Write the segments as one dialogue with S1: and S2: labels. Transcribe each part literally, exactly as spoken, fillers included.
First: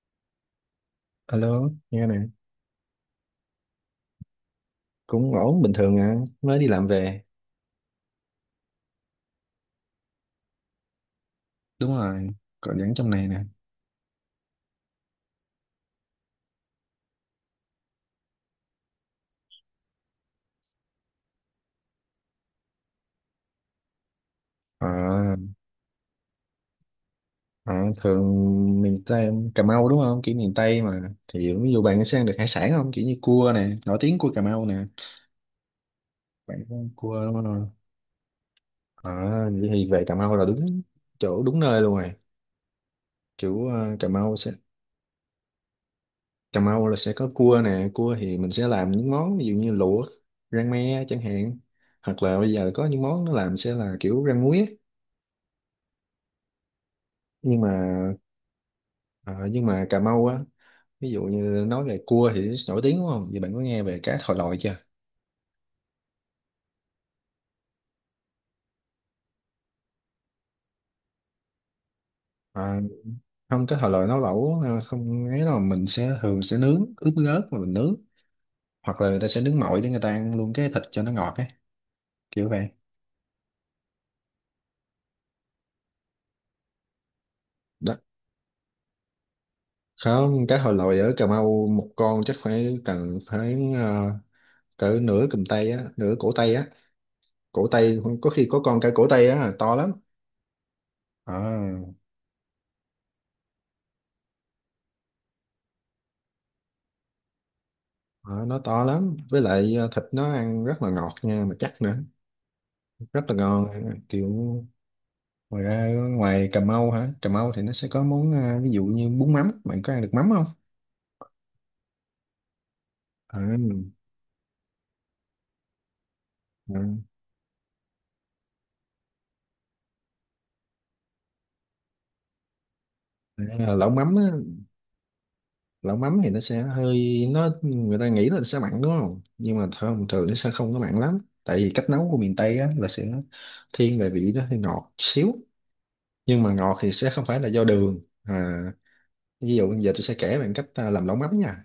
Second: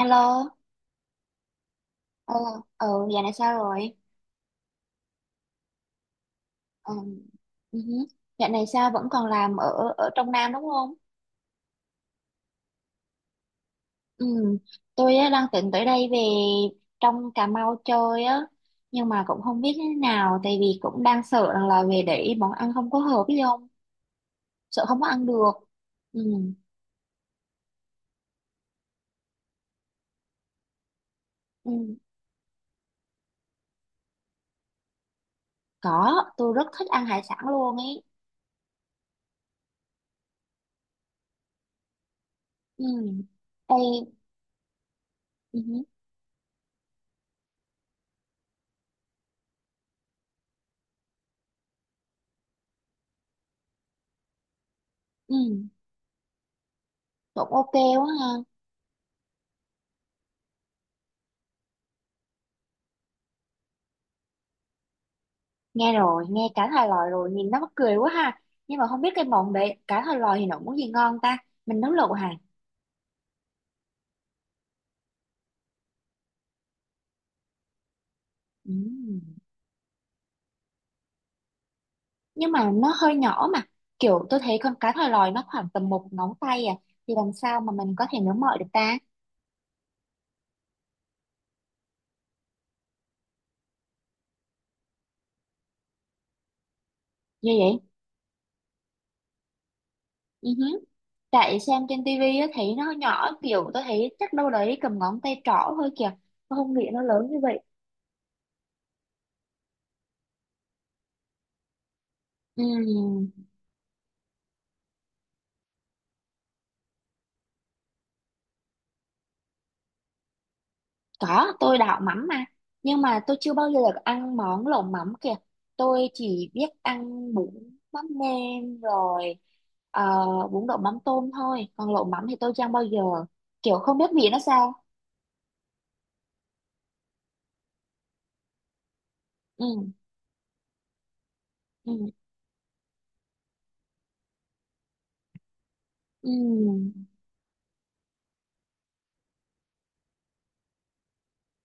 S1: Alo,
S2: Alo, nghe nè.
S1: ờ, ừ, dạo này sao rồi?
S2: Cũng ổn bình thường à, mới đi làm
S1: Ờ,
S2: về.
S1: ừ hứ. Dạo này sao vẫn còn làm ở ở trong Nam đúng không?
S2: Đúng rồi, còn vẫn trong này nè.
S1: Ừ, tôi á, đang tính tới đây về trong Cà Mau chơi á, nhưng mà cũng không biết như thế nào, tại vì cũng đang sợ rằng là về để món ăn không có hợp với không, sợ không có ăn
S2: À,
S1: được. Ừ,
S2: à thường miền Tây, Cà Mau đúng không? Kiểu miền Tây mà. Thì
S1: ừ,
S2: ví dụ bạn sẽ ăn được hải sản không? Kiểu như cua nè, nổi tiếng cua Cà Mau nè.
S1: có, tôi
S2: Bạn
S1: rất
S2: có
S1: thích
S2: ăn
S1: ăn hải
S2: cua đúng
S1: sản
S2: không?
S1: luôn ấy.
S2: À, vậy thì về Cà Mau là đúng chỗ, đúng nơi luôn rồi.
S1: Ừ,
S2: Kiểu à, Cà
S1: đây,
S2: Mau sẽ
S1: ừ, hứ,
S2: Cà Mau là sẽ có cua nè, cua thì mình sẽ làm những món ví dụ như luộc, rang me chẳng hạn. Hoặc là bây giờ có những món nó làm sẽ là kiểu rang muối á.
S1: ừ, cũng
S2: Nhưng
S1: ok
S2: mà
S1: quá ha.
S2: Ờ, nhưng mà Cà Mau á, ví dụ như nói về cua thì nổi tiếng đúng không? Vậy bạn có nghe về cá thòi lòi chưa?
S1: Nghe rồi, nghe cá thòi lòi rồi, nhìn nó mắc cười quá ha. Nhưng mà không biết cái món đấy, cá thòi lòi thì nó món gì ngon ta? Mình nấu lẩu hả?
S2: À, không, cá thòi lòi nấu lẩu ờ, không ấy đâu, mình sẽ thường sẽ nướng ướp gớt mà mình nướng. Hoặc là người
S1: Ừm.
S2: ta sẽ nướng mọi để người ta ăn luôn cái thịt cho nó ngọt ấy, kiểu
S1: Nhưng
S2: vậy.
S1: mà nó hơi nhỏ mà. Kiểu tôi thấy con cá thòi lòi nó khoảng tầm một ngón tay à. Thì làm sao mà mình
S2: Đó,
S1: có thể nấu mọi được ta?
S2: không, cá thòi lòi ở Cà Mau một con chắc phải cần phải ờ, cỡ nửa cầm tay á, nửa cổ tay á.
S1: Như
S2: Cổ
S1: vậy?
S2: tay, có khi có con cả cổ tay á, to lắm.
S1: Ừ hứ.
S2: Ờ,
S1: Tại xem trên tivi á, thấy nó nhỏ, kiểu tôi thấy chắc đâu đấy cầm ngón tay trỏ thôi kìa. Tôi không nghĩ nó lớn như vậy.
S2: ờ, nó to lắm, với lại ờ, thịt nó ăn rất là ngọt nha, mà chắc nữa. Rất
S1: Ừm.
S2: là ngon, kiểu ngoài ra, ngoài Cà Mau hả? Cà Mau thì nó sẽ có món, à, ví dụ như bún mắm. Bạn có ăn được mắm không?
S1: Có, tôi đảo mắm mà. Nhưng mà tôi
S2: à,
S1: chưa bao giờ được ăn món lẩu mắm kìa. Tôi chỉ biết
S2: à,
S1: ăn bún mắm nêm rồi, ờ, bún đậu mắm tôm thôi. Còn lẩu mắm thì tôi chưa ăn bao giờ.
S2: à,
S1: Kiểu
S2: Lẩu
S1: không biết
S2: mắm á,
S1: vị nó sao.
S2: lẩu mắm thì nó sẽ hơi nó người ta nghĩ là sẽ mặn đúng không, nhưng mà
S1: Ừ,
S2: thường thường nó sẽ không có mặn lắm. Tại vì cách
S1: ừ,
S2: nấu của miền Tây á, là sẽ thiên về vị nó hơi ngọt xíu. Nhưng mà ngọt thì
S1: ừ,
S2: sẽ không phải là do đường à, ví dụ giờ tôi sẽ kể bạn cách à, làm lẩu mắm nha.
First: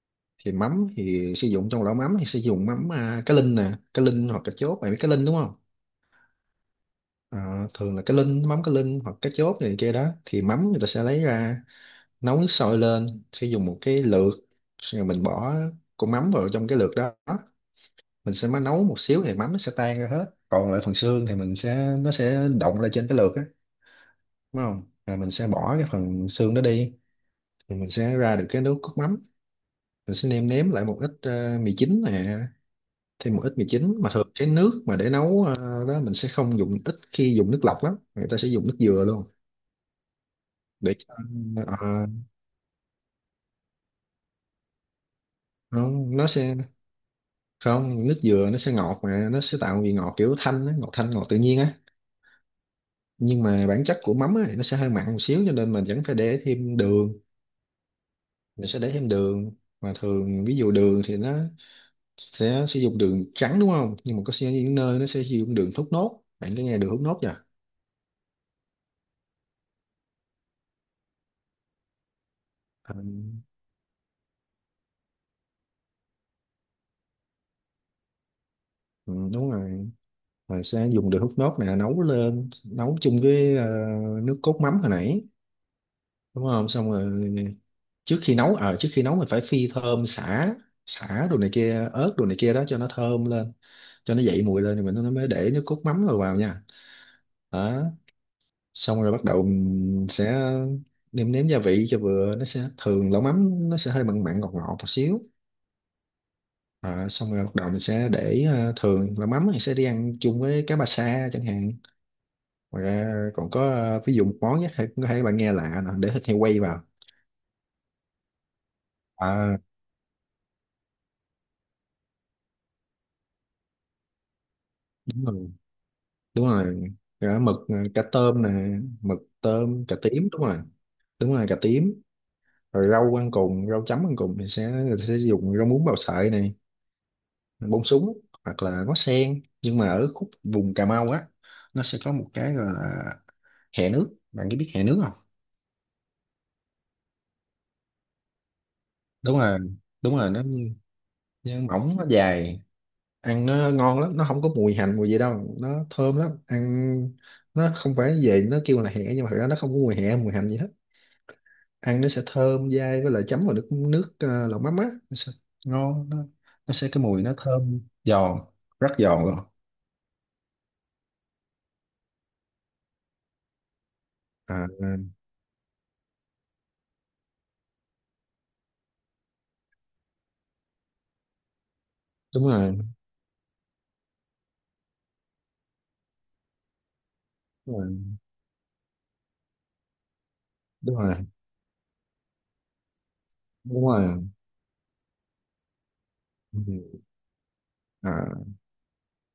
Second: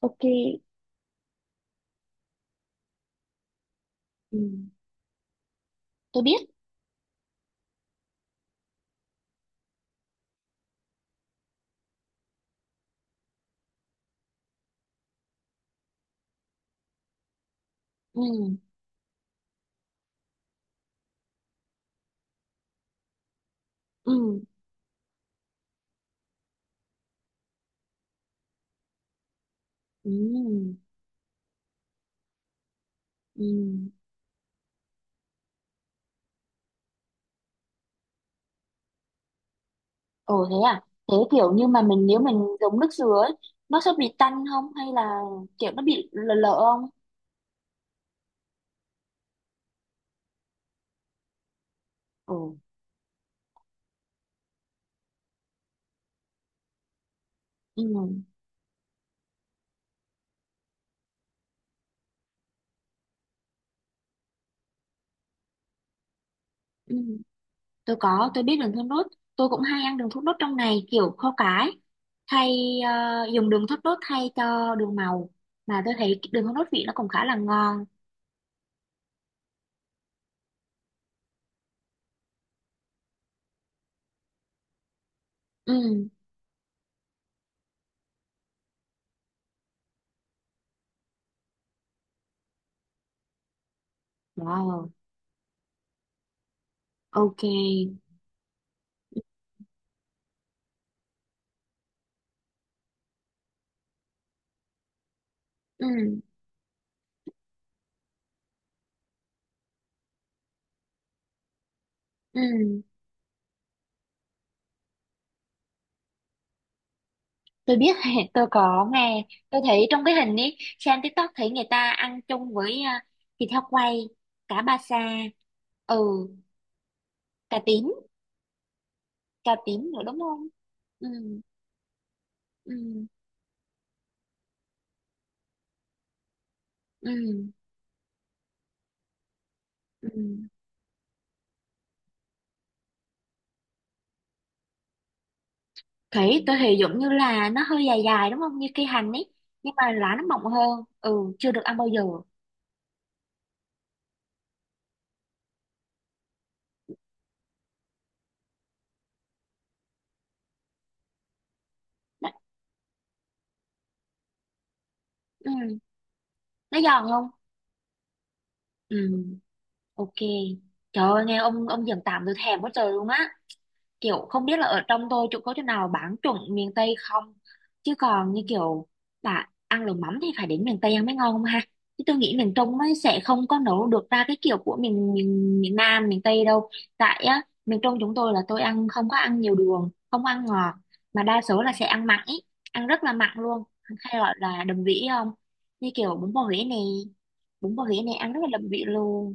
S1: ok.
S2: Thì mắm thì sử dụng Trong lẩu mắm thì sử dụng mắm à, cá linh nè, cá linh
S1: Ừ,
S2: hoặc cá chốt. Bạn biết cá linh đúng không?
S1: tôi biết.
S2: Ờ, Thường là cái link mắm, cái link hoặc cái chốt này kia đó. Thì mắm người ta sẽ lấy ra nấu nước sôi lên, sẽ dùng một cái lược, xong rồi mình bỏ con mắm vào trong cái lược đó.
S1: Ừ,
S2: Mình sẽ mới nấu một xíu thì mắm nó sẽ tan ra hết, còn lại phần xương thì mình sẽ nó sẽ động ra trên cái lược á.
S1: ừ,
S2: Đúng không? Rồi mình sẽ bỏ cái phần xương đó đi, thì mình sẽ ra được cái nước cốt mắm. Mình sẽ nêm nếm
S1: ừ,
S2: lại một ít ờ, mì chính nè, thêm một ít mì
S1: ừ.
S2: chính. Mà thường cái nước mà để nấu ờ, đó, mình sẽ không dùng ít khi dùng nước lọc lắm, người ta sẽ dùng nước dừa luôn.
S1: Ồ thế à?
S2: để cho-
S1: Thế kiểu như mà mình
S2: ờ,
S1: nếu mình dùng nước dừa ấy, nó sẽ bị tanh không? Hay là kiểu nó bị
S2: Không, nó
S1: lợ
S2: sẽ
S1: lợ không?
S2: không nước dừa nó sẽ ngọt, mà nó sẽ tạo vị ngọt kiểu thanh á, ngọt thanh, ngọt tự nhiên á.
S1: Ồ,
S2: Nhưng mà bản chất của mắm á, nó sẽ hơi mặn một xíu, cho nên mình vẫn phải để thêm đường,
S1: ừ,
S2: mình sẽ để thêm đường. Mà thường ví dụ đường thì nó sẽ sử dụng đường trắng đúng không, nhưng mà có sẽ những nơi nó sẽ sử dụng đường thốt nốt. Bạn có nghe đường
S1: ừ.
S2: thốt nốt chưa?
S1: Tôi có, tôi biết đường thốt nốt. Tôi cũng hay ăn đường thốt nốt trong này kiểu kho cái. Thay
S2: Ờ,
S1: ờ, Dùng đường thốt nốt thay cho đường màu. Mà tôi thấy cái đường thốt nốt vị nó cũng khá là ngon.
S2: ừ, đúng rồi, mình sẽ dùng đường hút nốt này nấu lên, nấu chung với ờ, nước cốt mắm hồi nãy.
S1: Ừ,
S2: Đúng không? Xong rồi trước khi nấu ờ trước khi nấu mình phải phi thơm sả, sả đồ này kia, ớt đồ này kia đó, cho nó thơm lên. Cho nó dậy mùi lên thì
S1: wow,
S2: mình nó mới để nước cốt mắm rồi vào nha. Đó,
S1: ok.
S2: xong rồi bắt đầu mình sẽ nêm nếm gia vị cho vừa. Nó sẽ Thường lẩu mắm nó sẽ hơi mặn mặn ngọt ngọt một xíu.
S1: Ừ,
S2: À, xong rồi bắt đầu mình sẽ để ờ, thường lẩu mắm thì sẽ đi ăn chung với cá ba sa chẳng hạn.
S1: ừ.
S2: Ngoài ra còn có ờ, ví dụ một món nhé, có thể bạn nghe lạ nè, để thịt heo quay vào.
S1: Tôi biết, tôi có nghe.
S2: à
S1: Tôi thấy trong cái hình ấy, xem TikTok thấy người ta ăn chung với ờ, thịt heo quay, cá ba sa,
S2: Đúng rồi,
S1: ừ,
S2: đúng rồi, cá mực
S1: cá
S2: ờ,
S1: tím,
S2: cá tôm nè, mực
S1: cá
S2: tôm
S1: tím
S2: cà
S1: nữa đúng
S2: tím, đúng
S1: không?
S2: rồi.
S1: Ừ,
S2: Đúng rồi, cà tím.
S1: ừ,
S2: Rồi rau ăn cùng, rau chấm ăn cùng thì sẽ sẽ dùng rau muống bào sợi này,
S1: ừ,
S2: bông súng hoặc là ngó sen. Nhưng mà ở
S1: ừ.
S2: khúc vùng Cà Mau á, nó sẽ có một cái gọi là hẹ nước. Bạn có biết hẹ nước không?
S1: Thủy tôi thì giống như là nó hơi dài dài đúng không, như cây hành ấy
S2: Đúng rồi,
S1: nhưng mà lá
S2: đúng
S1: nó
S2: rồi, nó,
S1: mọng hơn. Ừ, chưa
S2: nó
S1: được ăn bao
S2: mỏng,
S1: giờ.
S2: nó dài, ăn nó ngon lắm, nó không có mùi hành mùi gì đâu, nó thơm lắm, ăn nó không phải về, nó kêu là hẹ nhưng mà thực ra nó không có mùi hẹ mùi hành gì hết. Ăn nó sẽ
S1: Nó,
S2: thơm dai, với lại chấm vào nước nước ờ, lẩu mắm á, nó sẽ
S1: ừ,
S2: ngon. nó, nó
S1: nó
S2: sẽ cái
S1: giòn
S2: mùi
S1: không?
S2: nó thơm giòn. Rất
S1: Ừ,
S2: giòn luôn.
S1: ok. Trời ơi, nghe ông ông giòn tạm tôi thèm quá trời luôn á. Kiểu không biết là
S2: à,
S1: ở trong tôi chỗ có chỗ nào bán chuẩn miền Tây không, chứ còn như kiểu là ăn lẩu mắm thì phải đến miền Tây ăn mới ngon không ha. Chứ tôi nghĩ
S2: Đúng
S1: miền Trung
S2: rồi,
S1: ấy sẽ không có nấu được ra cái kiểu của miền miền, miền Nam miền Tây đâu. Tại á,
S2: đúng
S1: miền Trung
S2: rồi,
S1: chúng tôi là tôi ăn không có ăn nhiều đường, không ăn ngọt,
S2: đúng rồi,
S1: mà đa số là sẽ ăn mặn ý, ăn rất là mặn luôn,
S2: đúng
S1: hay
S2: rồi.
S1: gọi là đậm vị ấy không. Như kiểu bún bò Huế này,
S2: Ừ.
S1: bún bò Huế này
S2: à,
S1: ăn rất là đậm vị luôn.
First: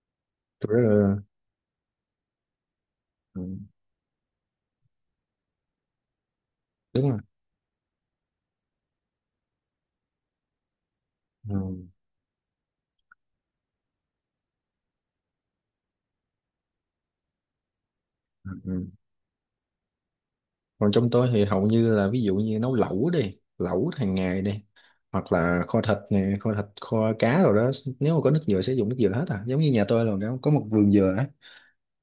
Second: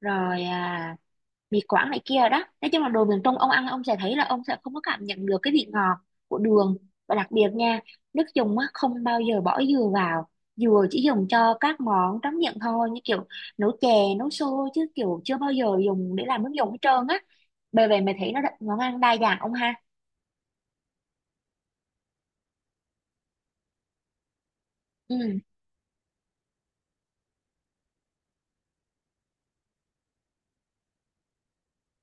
S1: Rồi
S2: tôi rất
S1: à,
S2: là-
S1: mì Quảng này kia đó, nói chung là đồ miền Trung
S2: ừ,
S1: ông ăn ông sẽ thấy là ông sẽ không có cảm nhận được cái vị ngọt của đường.
S2: đúng
S1: Và
S2: rồi.
S1: đặc biệt nha, nước dùng á không bao giờ bỏ dừa vào. Dừa chỉ dùng cho
S2: Ừ,
S1: các món tráng miệng thôi, như kiểu nấu chè, nấu xôi, chứ kiểu chưa bao giờ dùng để làm nước dùng hết trơn á. Bởi vậy mày thấy nó
S2: ừ,
S1: đa- món
S2: ừ.
S1: ăn đa dạng ông ha.
S2: Còn trong tôi thì hầu như là, ví dụ như nấu lẩu đi, lẩu hàng ngày đi, hoặc
S1: Ừ,
S2: là kho thịt nè, kho thịt, kho cá rồi đó. Nếu mà có nước dừa sẽ dùng nước dừa hết à, giống như nhà tôi là có một vườn dừa á,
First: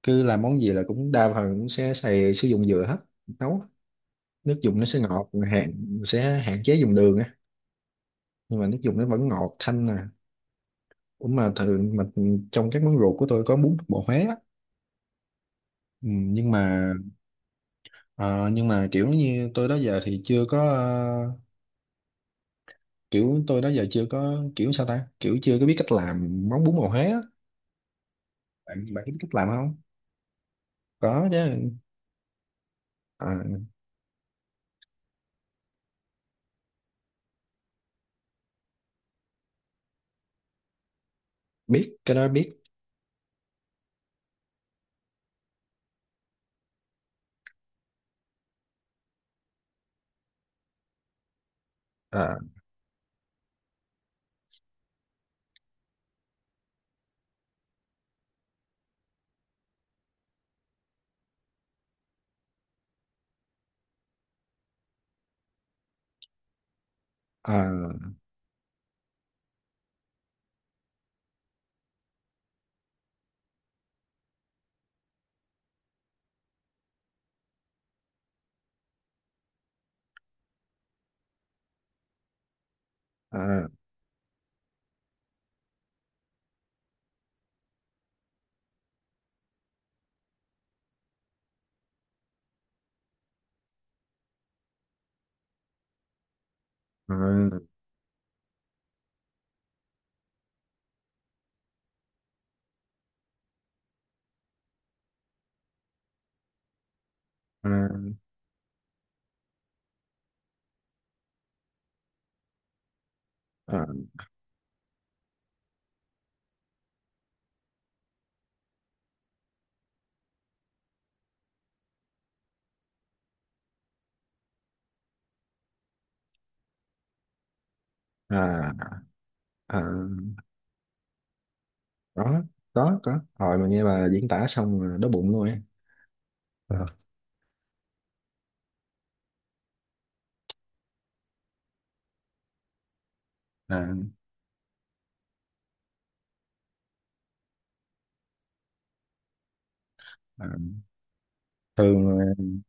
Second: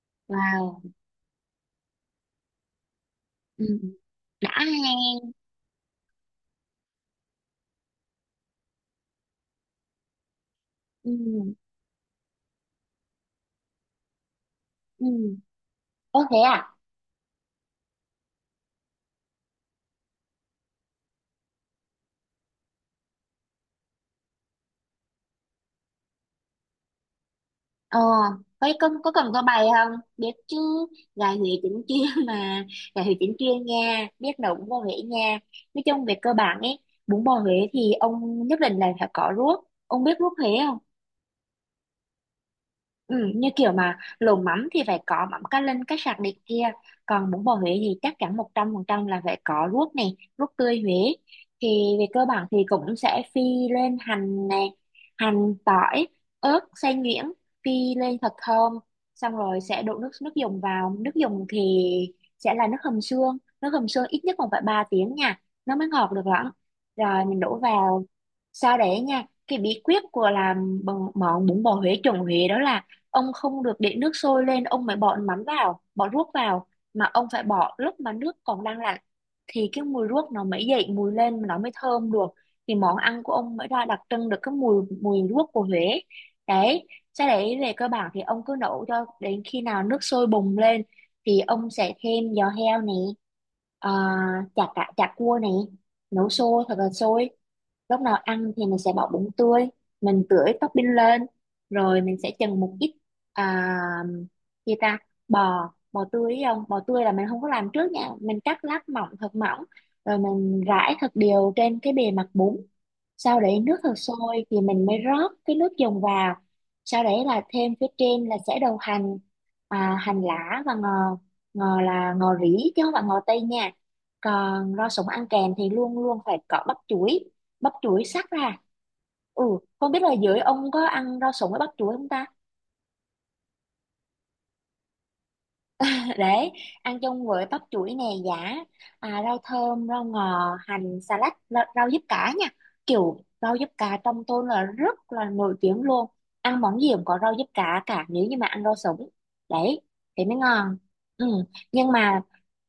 S2: cứ làm món gì là
S1: wow,
S2: cũng đa phần cũng sẽ xài, sử dụng dừa hết. Nấu
S1: ừ.
S2: nước
S1: Đã
S2: dùng nó sẽ
S1: nghe.
S2: ngọt, hạn sẽ hạn chế dùng đường á, nhưng mà nước dùng nó vẫn ngọt thanh nè.
S1: Ừ.
S2: Cũng mà thường mà trong các món ruột của tôi có bún bò Huế á.
S1: Ừ.
S2: Ừ,
S1: Ô thế
S2: nhưng
S1: à?
S2: mà ờ, nhưng mà kiểu như tôi đó giờ thì chưa có ờ, kiểu tôi đó giờ chưa có, kiểu sao ta, kiểu chưa có biết cách làm món bún bò Huế á.
S1: Ờ, có,
S2: bạn
S1: có,
S2: bạn
S1: có
S2: biết
S1: cần
S2: cách
S1: có
S2: làm
S1: bài
S2: không?
S1: không? Biết chứ,
S2: Có
S1: gài Huế
S2: chứ.
S1: chính chuyên mà, gài Huế
S2: Ờ,
S1: chính chuyên nha, biết nấu bún bò Huế nha. Nói chung về cơ bản ấy, bún bò Huế thì ông nhất định là phải có ruốc. Ông biết ruốc Huế không?
S2: Biết, cái đó biết.
S1: Ừ, như kiểu mà lẩu mắm thì phải có mắm cá linh cá sặc này kia, còn bún bò Huế thì chắc chắn một trăm phần trăm là phải có ruốc này, ruốc tươi Huế. Thì về cơ
S2: Ờ,
S1: bản thì cũng sẽ phi lên hành này, hành tỏi, ớt xay nhuyễn, phi lên thật thơm. Xong rồi sẽ đổ nước nước dùng vào. Nước dùng thì sẽ là nước hầm xương, nước hầm xương ít nhất còn phải ba tiếng nha, nó mới ngọt được lắm. Rồi mình
S2: ờ,
S1: đổ vào. Sau đấy nha, cái bí quyết của làm bò- món bún bò Huế chuẩn Huế đó là ông không được để nước sôi lên ông mới bỏ mắm vào, bỏ ruốc vào, mà ông phải bỏ lúc mà nước còn đang là, thì cái mùi ruốc nó mới dậy mùi lên mà nó mới thơm được, thì món ăn của ông mới
S2: ờ,
S1: ra đặc trưng được cái mùi mùi ruốc của Huế. Đấy, sau đấy về cơ bản thì ông cứ nấu cho đến khi nào nước sôi bùng lên, thì ông sẽ thêm giò heo này, à, chả cá chả cua này, nấu sôi thật là
S2: ờ,
S1: sôi. Lúc nào ăn thì mình sẽ bỏ bún tươi, mình tưới topping lên, rồi mình sẽ chần một ít, à, gì ta, bò bò tươi ấy ông, bò tươi là mình không có làm
S2: ờ,
S1: trước nha, mình cắt lát mỏng thật mỏng, rồi mình rải thật đều trên cái bề mặt bún, sau đấy nước
S2: ờ,
S1: thật sôi thì mình mới rót cái nước dùng vào. Sau đấy là thêm phía trên là sẽ đầu hành, à, hành lá và ngò. Ngò là ngò rỉ chứ không phải ngò tây nha. Còn rau sống ăn kèm thì luôn luôn phải có bắp chuối, bắp chuối sắc ra.
S2: ờ,
S1: Ừ.
S2: ờ.
S1: Không biết là dưới ông có ăn rau sống với bắp chuối không
S2: Đó,
S1: ta.
S2: có có rồi mà nghe bà diễn tả xong rồi đói bụng luôn á.
S1: Đấy,
S2: Ờ,
S1: ăn chung với bắp chuối nè, giả à, rau thơm, rau ngò, hành, xà lách, rau, rau diếp cá nha. Kiểu rau diếp
S2: là,
S1: cá trong tôi là rất là nổi tiếng luôn. Ăn món gì cũng có rau diếp cá cả nếu như mà ăn rau sống. Đấy, thế mới
S2: là
S1: ngon. Ừ. Nhưng mà
S2: thường.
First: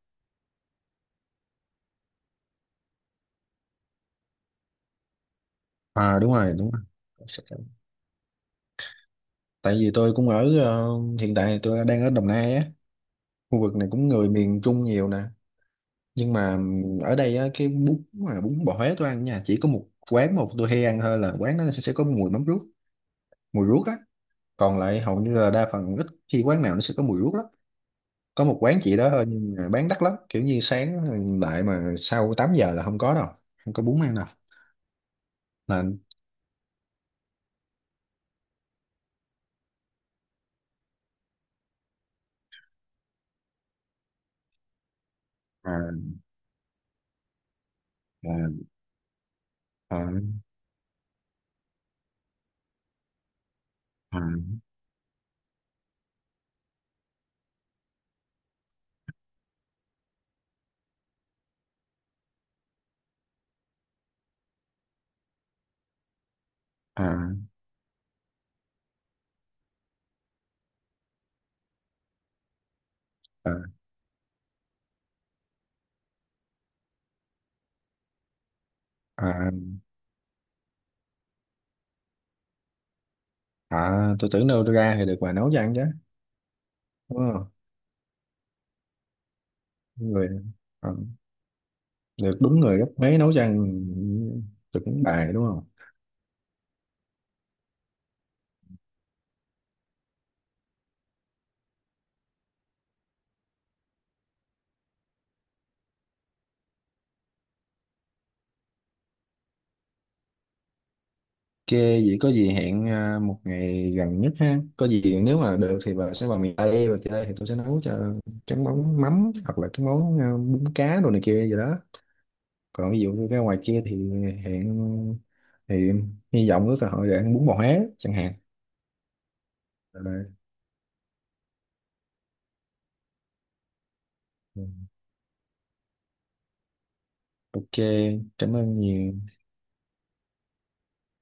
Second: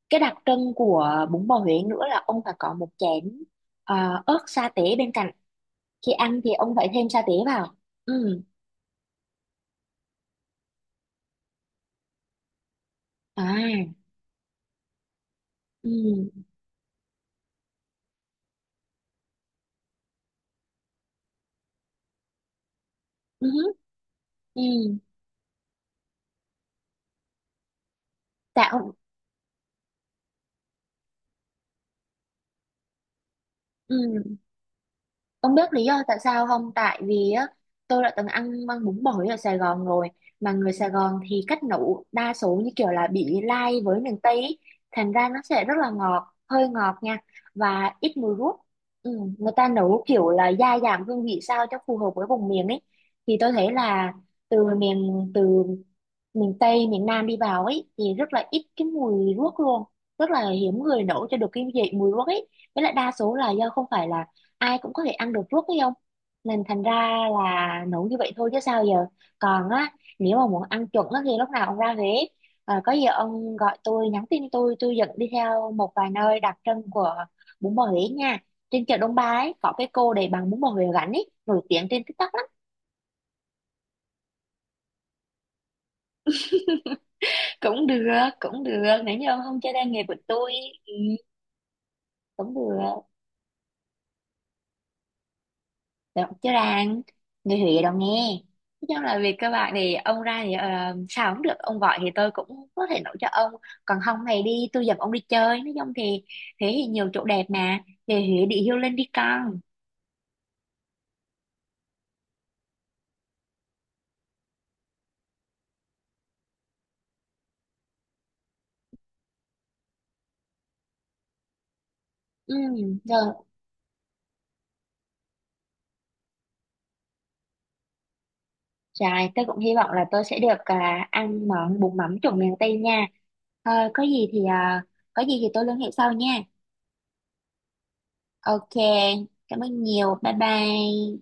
S1: cái đặc trưng của bún bò Huế nữa là ông phải có một chén ờ, ớt sa tế bên cạnh. Khi
S2: à Đúng
S1: ăn thì
S2: rồi, đúng
S1: ông
S2: rồi.
S1: phải thêm sa tế
S2: Sẽ-
S1: vào. Ừ.
S2: Tại vì tôi cũng ở ờ, hiện tại tôi đang ở Đồng Nai á, khu vực này
S1: À.
S2: cũng người miền Trung nhiều nè. Nhưng
S1: Ừ.
S2: mà ừm, ở đây á, cái bún mà bún bò Huế tôi ăn nha, chỉ có một quán, một tôi hay ăn thôi là quán nó sẽ, sẽ có mùi mắm ruốc,
S1: Ừ.
S2: mùi ruốc á.
S1: Ừ.
S2: Còn lại hầu như là đa phần, ít khi quán nào nó sẽ có mùi ruốc lắm. Có một
S1: Tại
S2: quán
S1: ông.
S2: chỉ đó thôi, nhưng mà bán đắt lắm, kiểu như sáng lại mà sau tám giờ là không có đâu, không có bún ăn đâu.
S1: Ừ. Ông biết lý
S2: Là,
S1: do tại sao không? Tại vì á, tôi đã từng ăn măng bún bò ở Sài Gòn rồi. Mà người Sài Gòn thì cách nấu đa số như kiểu là bị lai với miền Tây ý. Thành ra nó sẽ
S2: à,
S1: rất là ngọt, hơi ngọt nha. Và ít mùi ruốc.
S2: à,
S1: Ừ, người ta
S2: à,
S1: nấu kiểu là gia giảm hương vị sao cho phù hợp với vùng miền ấy. Thì tôi thấy là
S2: à,
S1: từ miền từ miền Tây, miền Nam đi vào ấy thì rất là ít cái mùi ruốc luôn. Rất là hiếm người nấu cho được cái vị mùi ruốc ấy. Với lại đa số là do không phải là ai cũng có thể ăn được ruốc ấy không, nên thành ra
S2: à.
S1: là nấu như vậy thôi chứ sao giờ. Còn á, nếu mà muốn ăn chuẩn á thì lúc nào ông ra Huế, à, có gì
S2: À,
S1: ông gọi tôi, nhắn tin tôi tôi dẫn đi theo một vài nơi đặc trưng của bún bò Huế nha. Trên chợ Đông Ba
S2: à,
S1: ấy có cái cô để bán bún bò Huế gắn ấy nổi tiếng trên TikTok lắm.
S2: à, tôi tưởng đâu ra thì được bà nấu cho ăn chứ. Đúng không?
S1: Cũng được, cũng được, nếu như ông không chơi tay nghề của
S2: Người,
S1: tôi,
S2: à, được
S1: cũng
S2: đúng
S1: được.
S2: người gấp mấy nấu cho ăn. Tưởng bà đúng không?
S1: Được chứ, rang. Người Huế đâu nghe. Nói chung là về cơ bản thì ông ra thì ờ, sao cũng được. Ông gọi thì tôi cũng có thể nấu cho ông. Còn không thì đi, tôi dẫn ông đi chơi. Nói chung thì Huế thì nhiều chỗ đẹp mà. Về Huế đi, hiêu lên đi con.
S2: OK, vậy có gì hẹn à, một ngày gần nhất ha, có gì nếu mà được thì bà sẽ vào miền Tây và chơi thì tôi sẽ nấu cho cái món mắm hoặc là cái món à, bún cá đồ này kia gì đó.
S1: Ừ,
S2: Còn ví dụ như
S1: rồi,
S2: ra ngoài kia thì hẹn thì hy vọng có cơ hội để ăn bún bò Huế chẳng hạn.
S1: trời, tôi cũng hy vọng là tôi
S2: Rồi,
S1: sẽ được, à, ăn món bún mắm trộn miền Tây nha. Ờ, có gì thì à, có gì thì tôi liên hệ sau nha.
S2: OK, cảm
S1: Ok.
S2: ơn nhiều.
S1: Cảm ơn nhiều. Bye bye.